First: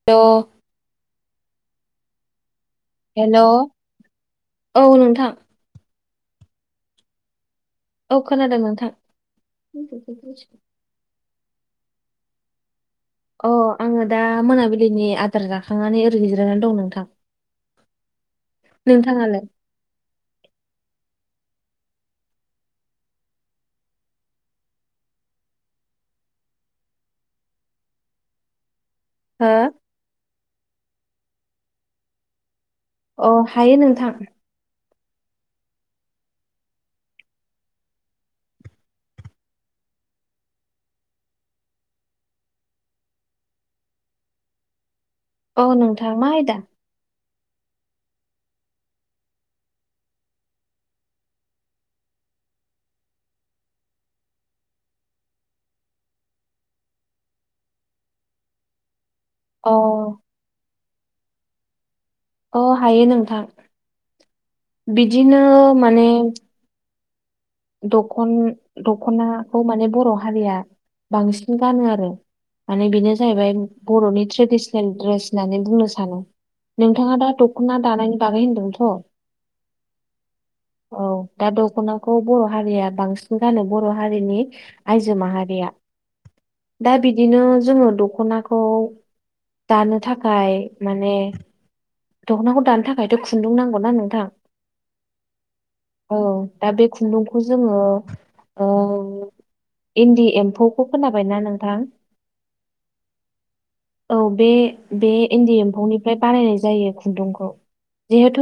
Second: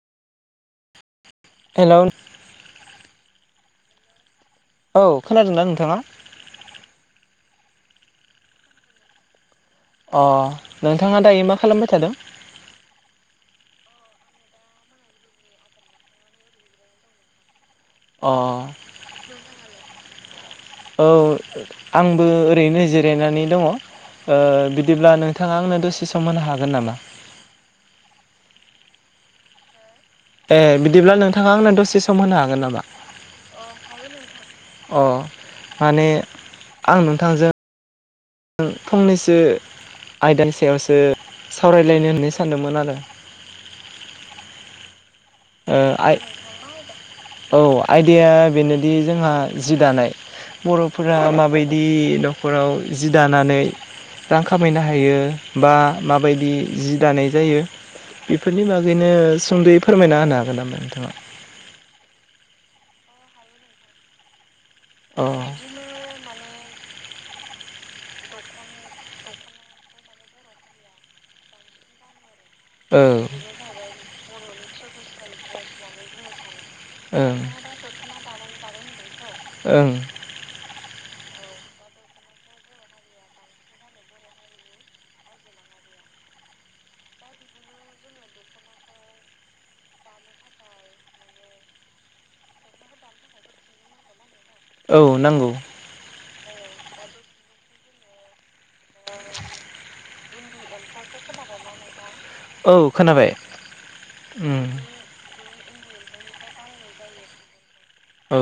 [unintelligible] हेल'। Hello. औ खोनादों ना नोंथाङा? औ खोनादों नोंथां। अ नोंथाङा दायो मा खालामबाय थादों। अ आङो दा मोनाबिलिनि आदार जाखांनानै ओरैनो गजिरायनानै दं नोंथां। अ। [inaudible] औ आंबो ओरैनो जिरायनानै दङ। ओ बिदिब्ला नोंथाङा आंनो दसे सम होनो हागोन नामा? हो? ए बिदिब्ला नोंथाङा आंनो दसे सम होनो हागोन नामा? अ हागोन नोंथां। अ माने आं नोंथांजों आं फंनैसो आयदानि सायावसो सावरायलायनो होननो सानदोंमोन आरो। औ ओ नोंथां आइ मा आयदा औ आयदाया बेनोदि जोंहा जि दानाय। बर'फोरा माबायदि न'खराव जि दानानै रां खामायनो हायो बा माबायदि जि दानाय जायो? बेफोरनि बागैनो अ सुंद'यै फोरमायना होनो हागोन नामा नोंथाङा? अ हायो नोंथां बिदिनो अ माने दखन दख'नाखौ माने बर' हारिया बांसिन गानो आरो। माने बेनो औ जाहैबाय बर'नि ट्रेडिसनेल ड्रेस होननानै बुंनो सानो। नोंथाङा दा ओं दख'ना दानायनि बागै होनदोंथ'। ओं औ दा दख'नाखौ बर' हारिया बांसिन गानो बर' हारिनि आइजो माहारिया। दा बिदिनो जोङो दख'नाखौ दानो थाखाय माने दख'नाखौ दानो थाखायथ' खुन्दुं नांगौना नोंथां। औ नांगौ। औ दा बे खुन्दुंखौ जोङो ओं इन्दि एम्फौखौ खोनाबायना नोंथां? औ खोनाबाय औ बे उम बे इन्दि एम्फौनिफ्राय बानायनाय जायो खुन्दुंखौ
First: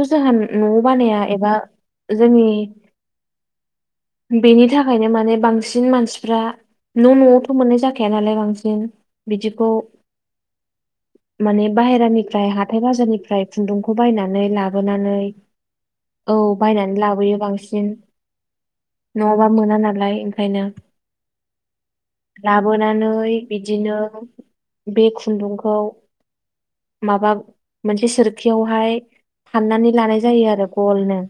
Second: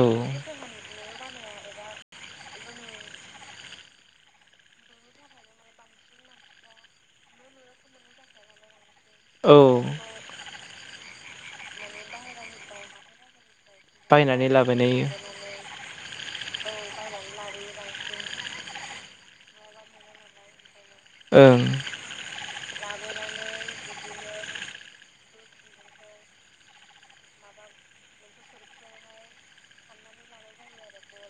औ जोंहा न'आव बानाया एबा जोंनि बेनि थाखायनो माने बांसिन मानसिफ्रा न' न'आवथ' मोननाय जाखाया नालाय बांसिन‌। औ बिदिखौ माने बाहेरानिफ्राय हाथाय बाजारनिफ्राय खुन्दुं खौ बायनानै लाबोनानै औ बायनानै लाबोयो बांसिन। नङाबा मोना नालाय ओंखायनो। ओं। लाबोनानै बिदिनो बे खुन्दुंखौ माबा मोनसे सोरखियावहाय फाननानै लानाय जायो आरो गलनो।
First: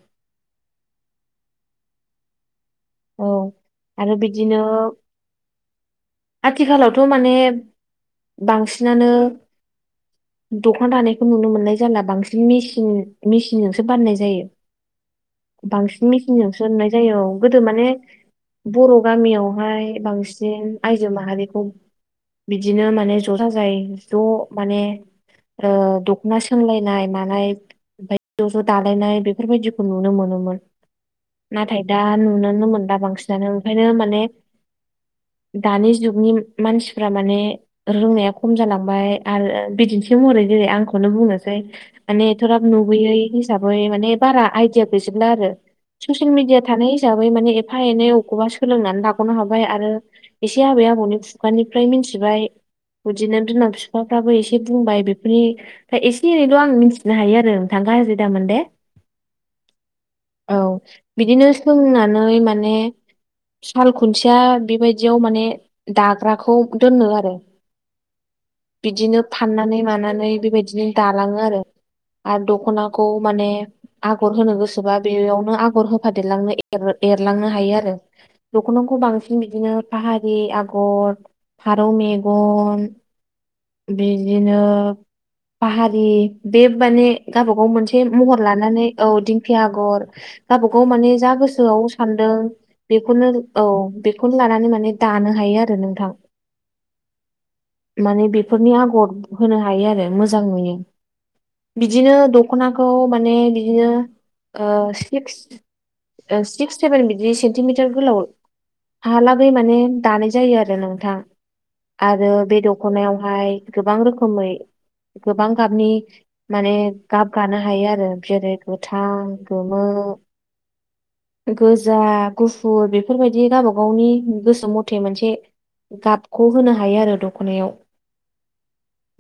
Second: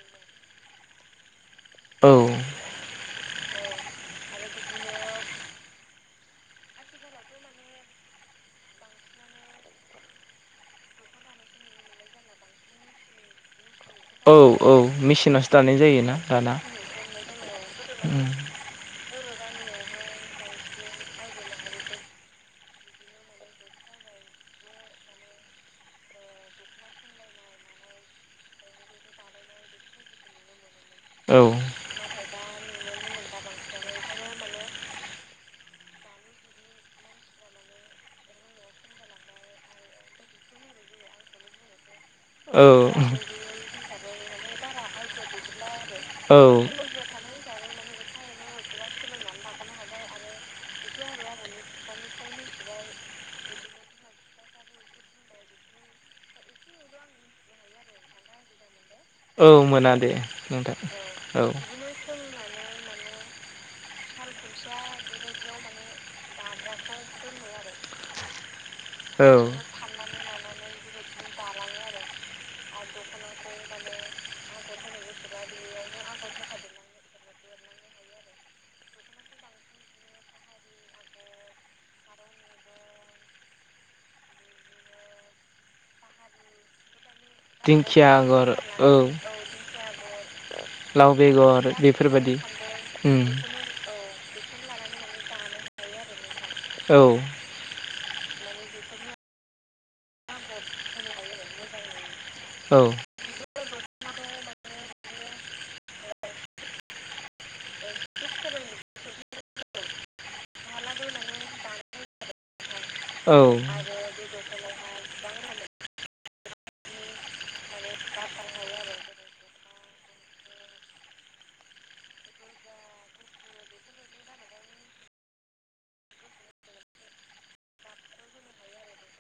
औ औ आरो बिदिनो आथिखालावथ' माने बांसिनानो दख'ना दानायखौ नुनो मोननाय जाला बांसिन मेसिन मेसिनजोंसो बाननाय औ जायो औ मेचिनावसो दानाय बांसिन जायोना दाना मेसिनजों नुनाय जायो गो गोदो माने उम बर' गामियावहाय बांसिन आयजो माहारिखौ बिदिनो माने ज' जा जाय ज' माने ओ दखना सोमलायनाय मानाय ओमफाय ज' ज' दालायनाय बेफोरबायदिखौ नुनो मोनोमोन नाथाय दा नु नुुननो मोनदा बांसिनानो ओंखायनो माने दानि जुगनि मानसिफ्रा माने रोंनाया खम जालांबाय आरो बिदिन्थि महरै जेरै आंखौनो बुंनोसै माने थ'राब औ नुबोैयै हिसाबै माने बारा आइदििया गैजोबला आरो ससियेल मिडिया औ थानाय हिसाबै माने एफा एनै बबखौबा सोलोंनानै लागावनो हाबाय आरो एसे आबै आबौनि खुगानिफ्राय मिनथिबाय बिदिनो बिमााव बिफाफ्राबो एसे बुंबाय बेफोरनि दा एसे एनैल' आं मिथिनो हायो आरोों थांगा हसै दामोन दे। औ मोना दे नोंथां औ नानय माने साल खुन्सेया बेबायदियाव माने दाग्राखौ दोनो आरो बिदिनो फाननानै मानानै बेबायदिनो दालाङो आरो आरो दखनाखौ माने आगर होनो गोसोबा बेयावनो आगर होफादेरलांनो एरलांनो हायो आरो दख'नाखौ बांसिन बिदिनो फाहारि आगर फारौ मेगन बिदिनो फाहारि बे माने गाबबागाव मोनसे दिंखिया महर आगर लानानै औ दिंखि आगर गावबागाव लाव माने जा गोसो बेगर सोआव सान्दों बेफोरबादि उम बेखौनो औ बेखौनो लानानै माने दानो हायो आरो नोंथां। औ माने बेफोरनि आगर होनो हायो आरो मोजां नुयो। बिदिनो औ दखनाखौ माने बिदिनो सिक्स सिक्स सेभेन बिदि सेन्टिमिटार गोलाव हालाबै माने दानाय जायो आरो नोंथां आरो बे दं औ दखनायावहाय गोबां रोखोमै गोबां गाबनि माने गाब गानो हायो आरो जेरै गोथां गोमो गोजा गुफुर बेफोरबायदि गावब गावनि गोसो मथे मोनसे गाबखौ होनो हायो आरो दख'नायाव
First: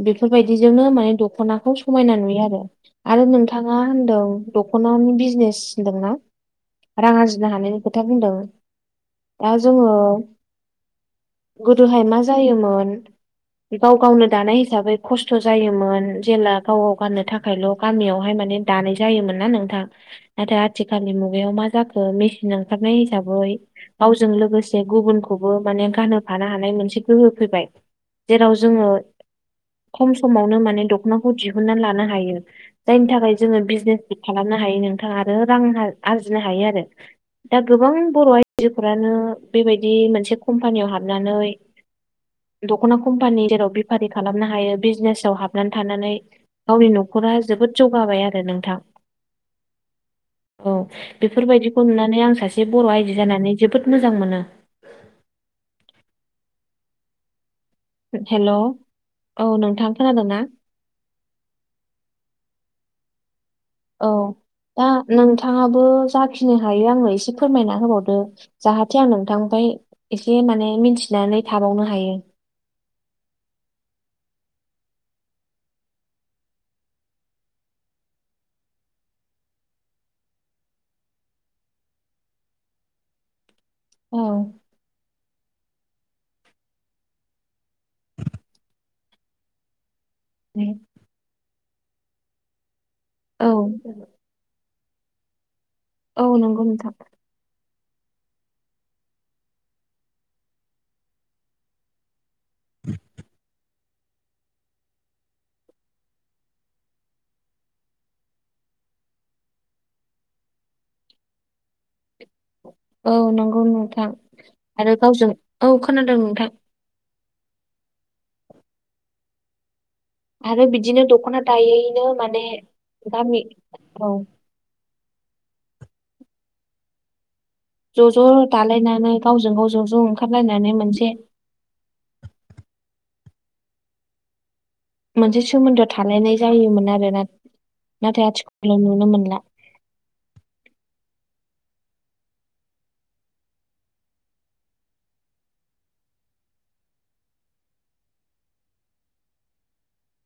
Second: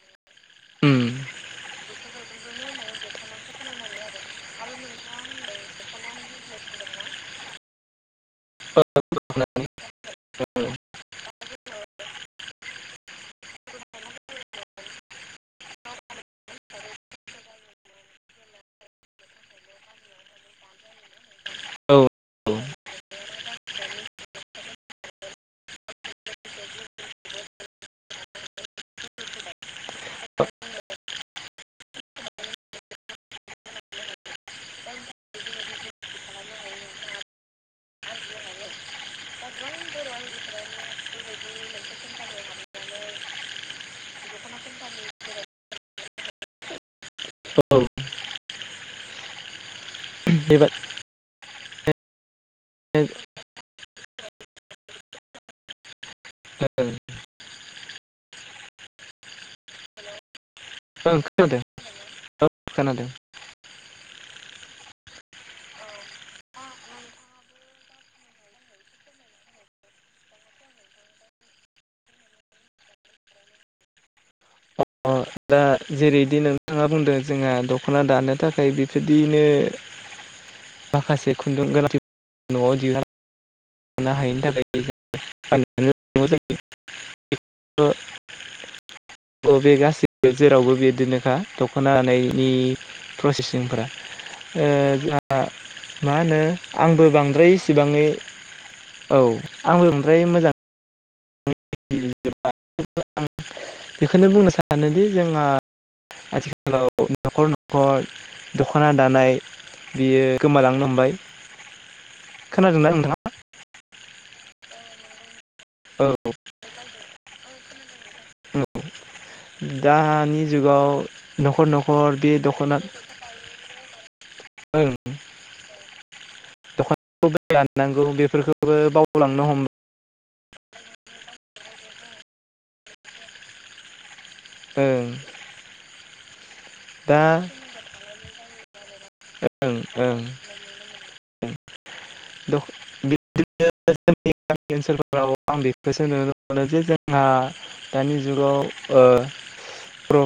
बेफोरबायदिजोंनो उम माने दख'नाखौ समायना नुयो आरो आरो नोंथाङा होनदों दख'नानि बिजनेस होनदोंना? रां आरजिनो हानायनि खोथा बुंदों औ दा जोङो गोदोहाय मा जायोमोन गाव गावनो दानाय हिसाबै खस्थ' जायोमोन जेला गाव गाव गाननो थाखाय थाखायल' गामियावहाय माने दानाय जायोमोन ना नोंथां नाथाय आथि खाालनि मुगायाव मा औ जाखो मेसिन ओंखारनाय हिसाबै गावजों लोगोसे गुबुनखौबो माने गानहोफानो हानाय मोनसे गोहो फैबाय। जेराव जोङो खम समावनो माने दखनाखौ दिहुनन्ना लानो हायो। जायनि थाखाय जोङो बिजनेस खालामनो हायो नोंथाङा आरो रां आरजिनो हायो आरो दा गोबां बर' आइजोफोरानो बेबायदि मोनसे कम्पानियाव हाबनानै दख'ना कम्पानि जेराव बेफारि खालामनो हायो बिजनेसाव हाबनानै थानानै गावनि न'खरा जोबोद जौगाबाय आरो नोंथां औ बेबादिनो बेफोरबायदिखौ नुनानै आं सासे बर' आइजो जानानै जोबोद मोजां मोनो। [unintelligible] हेल' औ नोंथां खोनादों ना? ओं खोनादों औ खोनादों औ दा नोंथाङाबो जाखिनि हायो आङो एसे फोरमायना होबावदो जाहाथे आं नोंथांफाय एसे माने मिथिनानै थाबावनो हायो। अ दा जेरैदि नोंथाङा बुंदों जोंहा दख'ना दानो थाखाय बेबायदिनो माखासे खुन्दुं गोलाथि न'आव दिहुन [unintelligible] औ अ बे गास जेरावबो बिदिनोखा दख'नानायनि औ प्रसेसिंफोरा ओ जोहा मा औ होनो नंगौ नोंथां आंबो बांद्राय इसिबाङै औ आंबो बांद्राय मोजां [unintelligible] बेखौनो बुंनो सानोदि जोंहा आथिखालाव न'खर न'खर दख'ना दानाय बियो गोमालांनो हमबाय खोनादोंना? औ नोंथाङा नंगौ नोंथां आरो गावजों औ खोनादों नोंथां। दा आरो बिदिनो दख'ना दायैनो बे माने दख'ना गामि औ ओं [unintelligible] ज' ज' बेफोरखौबो दालायनानै बावलांनो गावजों गाव ज' हमबाय ज' ओंखारलायनानै मोनसे ओं मोनसे सोमोन्दोआ थालायनाय जायोमोन आरो दा ना नाथाय आथिखालाव नुनो मोनला। ओं ओं ओं [unintelligible] [unintelligible] जोंनि गामि ओनसोलफोराव आं बेखौसो नुनो मोनो जे जोंहा दानि जुगाव ओ प्र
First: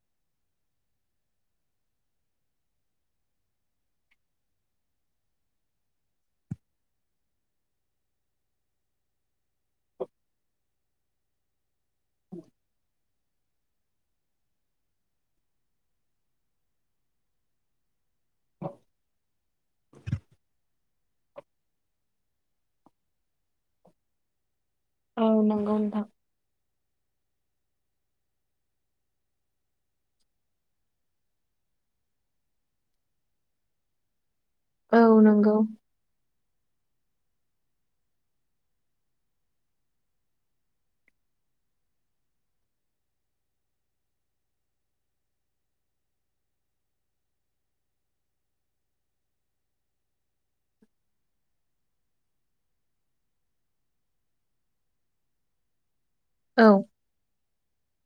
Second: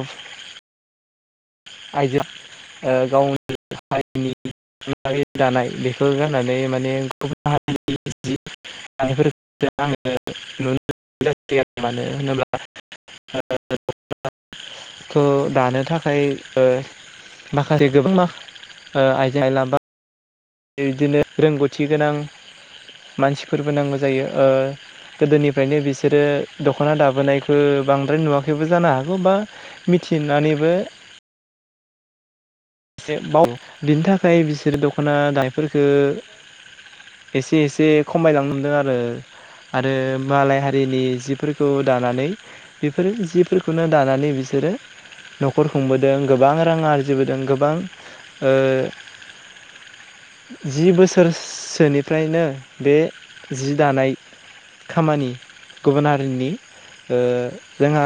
आइजोआ ओ गावनि हारिनि [unintelligible] दानाय बेखौ गाननानै माने गुबुन हारि जि [unintelligible] फोरखौ आङो नुनो मोनै आरो मानो होनोब्ला [unintelligible] थ दानो थाखाय ओ माखासे गोबां आइजें आइला बा बिदिनो रोंगौथि गोनां मानसिफोरबो नांगौ जायो। ओ औ नंगौ गोदोनिफ्रायनो नोंथां बिसोरो दख'ना दाबोनायखौ बांद्राय नुवाखैबो जानो हागौ बा मिथिनानैबो बाव बिनि थाखाय बिसोरो दख'ना औ नंगौ दानायफोरखौ एसे एसे खमायलांनो मोनदों आरो आरो मालाय हारिनि जिफोरखौ दानानै बेफोरो जिफोरखौनो दानानै बिसोरो न'खर खुंबोदों गोबां रां आरजिबोदों गोबां ओ जि बोसोरसोनिफ्रायनो बे जि दानाय खामानि गुबुन हारिनि औ ओ जोंहा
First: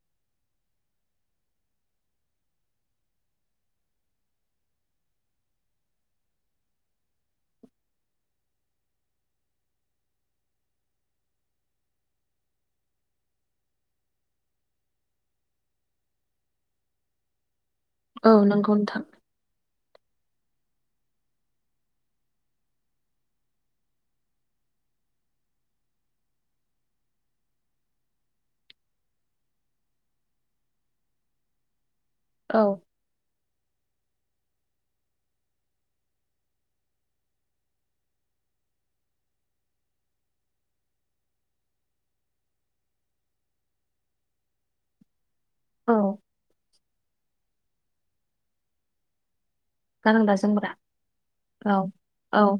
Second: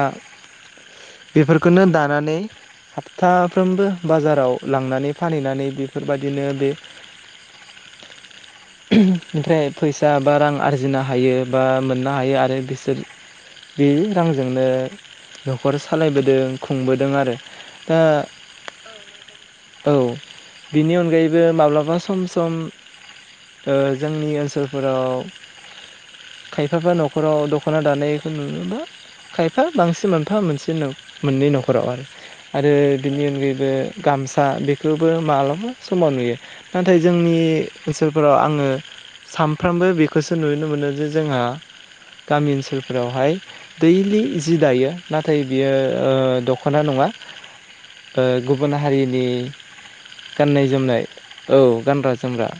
बेफोरखौनो दानानै हाबथाफ्रोमबो बाजार राव लांनानै फानहैनानै बेफोरबायदिनो बे ओमफ्राय फैसा बा रां आरजिनो हायो बा मोननो हायो आरो बिसोर बे रांजोंनो न'खर सालायबोदों खुंबोदों आरो दा औ नोंगौ नोंथां औ बिनि अनगायैबो माब्लाबा सम सम ओ जोंनि ओनसोलफोराव खायफाफ्रा न'खराव दख'ना दानायखौ नुयो ना खायफा बांसिन मोनफा मोनसे मोननै न'खराव आरो औ आरो बिनि अनगायैबो गामसा बेखौबो मालाबा समाव नुयो। नाथाय जोंनि ओनसोलफोराव आङो सानफ्रोमबो बेखौसो नुनो मोनो जे जोंहा गामि ओनसोलफोरावहाय दैलि जि दायो। नाथाय बियो औ ओ दख'ना नङा गुबुन हारिनि गानग्रा जोमग्रा गाननाय जोमनाय औ गानग्रा औ जोमग्रा।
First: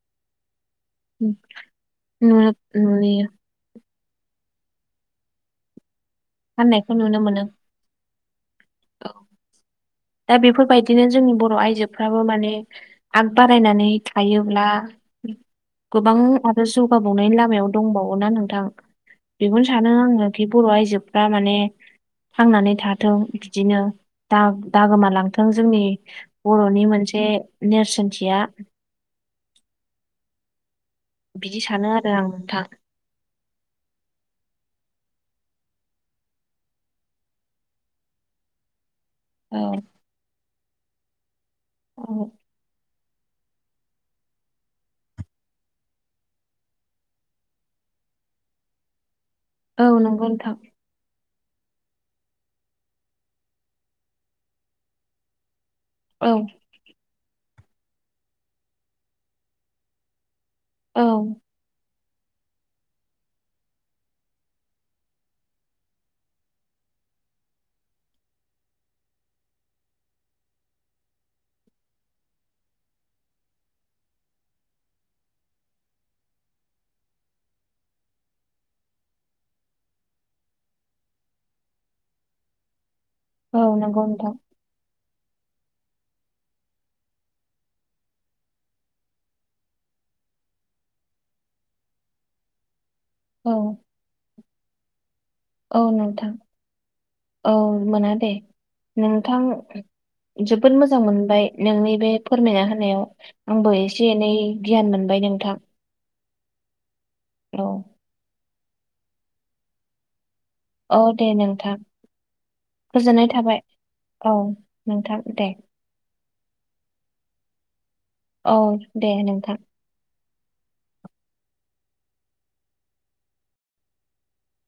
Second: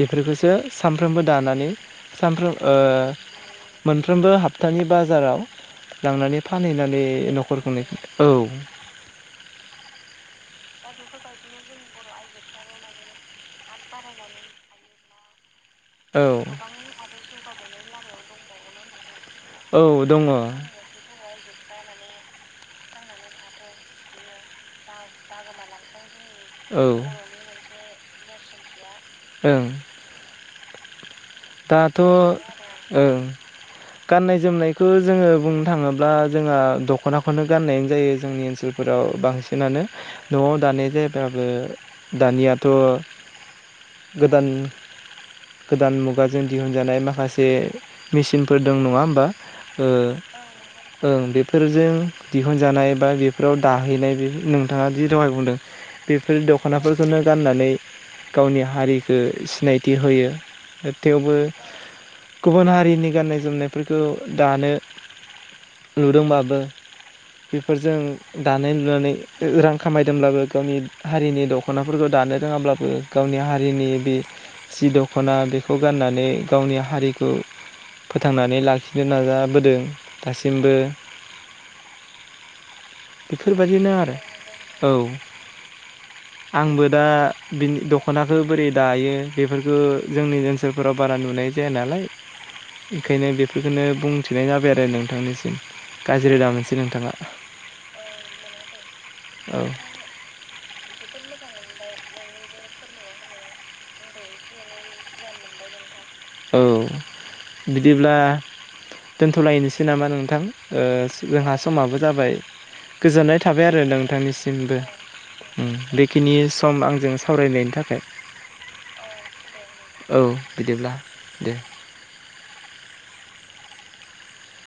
बेफोरखौसो सानफ्रोमबो दानानै नुनो सामफ्रोम ओ नुयो मोनफ्रोमबो हाबथानि बाजाराव लांनानै फाननायखौ फानहैनानै नुनो मोनो न'खरखौनो औ औ दा बेफोरबायदिनो जोंनि बर' आइजोफ्राबो माने आग बारायनानै थायोब्ला गोबां जौगानायनि आरो जौगाबावनायनि लामायाव दंबावो ना नोंथां बेखौनो लामायाव दंबावोना नोंथां औ सानो दङ औ आङोखि बर' आइजोफ्रा माने थांनानै थाथों। बिदिनो दा दा गोमालांथों जोंनि बर'नि मोनसे नेरसोनथिया ओं। बिदि सानो दाथ' आरो ओ आं नोंथां गाननाय जोमनायखौ जोङो बुंनो थाङोब्ला जोंहा दख'नाखौनो गाननायानो जायो जोंनि ओनसोल फोराव औ बांसिनानो न'आव दानाय जायबाबो औ दानियाथ' गोदान गोदान मुगायाव खुग जों दिहुनजानाय माखासे मेचनफोर दं नङा होमबा? औ ओ नंगौ नोंथां ओं बेफोरजों दिहुनजानाय बा बेफोराव दाहैनाय बे नोंथाङा दि दहाय बुंदों औ बेफोर दख'नाफोरखौनो गाननानै गावनि हारिखौो सिनायथि होयो। औ थेवबो गुबुन हारिनि गाननाय जोमनायफोरखौ दानो नुदोंबाबो बेफोरजों दानाय लुनानै रां खामायदोंब्लाबो गावनि हारिनि दख' दख'नाफोरखौ दानो रोङाब्लाबो गावनि हारिनि बे जि दख'ना बेखौ खौ गाननानै गावनि हारिखौ फोथांनानै लाखिनो नाजाबोदों दासिमबो। [inaudible] बेफोरबायदिनो नंगौ आरो नोंथां औ। आंबो दा बिनि दख'नाखौ बोरै दायो बेफोरखौ जोंनि ओनसोल फोराव बारा नुनाय जाया नालाय ओंखायनो औ बेफोरखौनो बुंथिनाय जाबाय आरो नोंथांनिसिम। औ नोंथां गाज्रि दा मोनसै नोंथाङा औ मोना दे नोंथां औ जोबोद मोजां मोनबाय नोंनि बे फोरमायना होनायाव। आंबो एसे एनै गियान मोनबाय नोंथां। औ औ बिदिब्ला दोनथ'लायनोसै नामा नोंथां? औ ओ दे जोंहा नोंथां समाबो जाबाय। गोजोननाय थाबाय आरो औ नोंथांनिसिमबो नोंथां दे उम बे खिनि सम आंजों सावरायनायनि थाखाय। औ दे नोंथां। औ बिदिब्ला दे।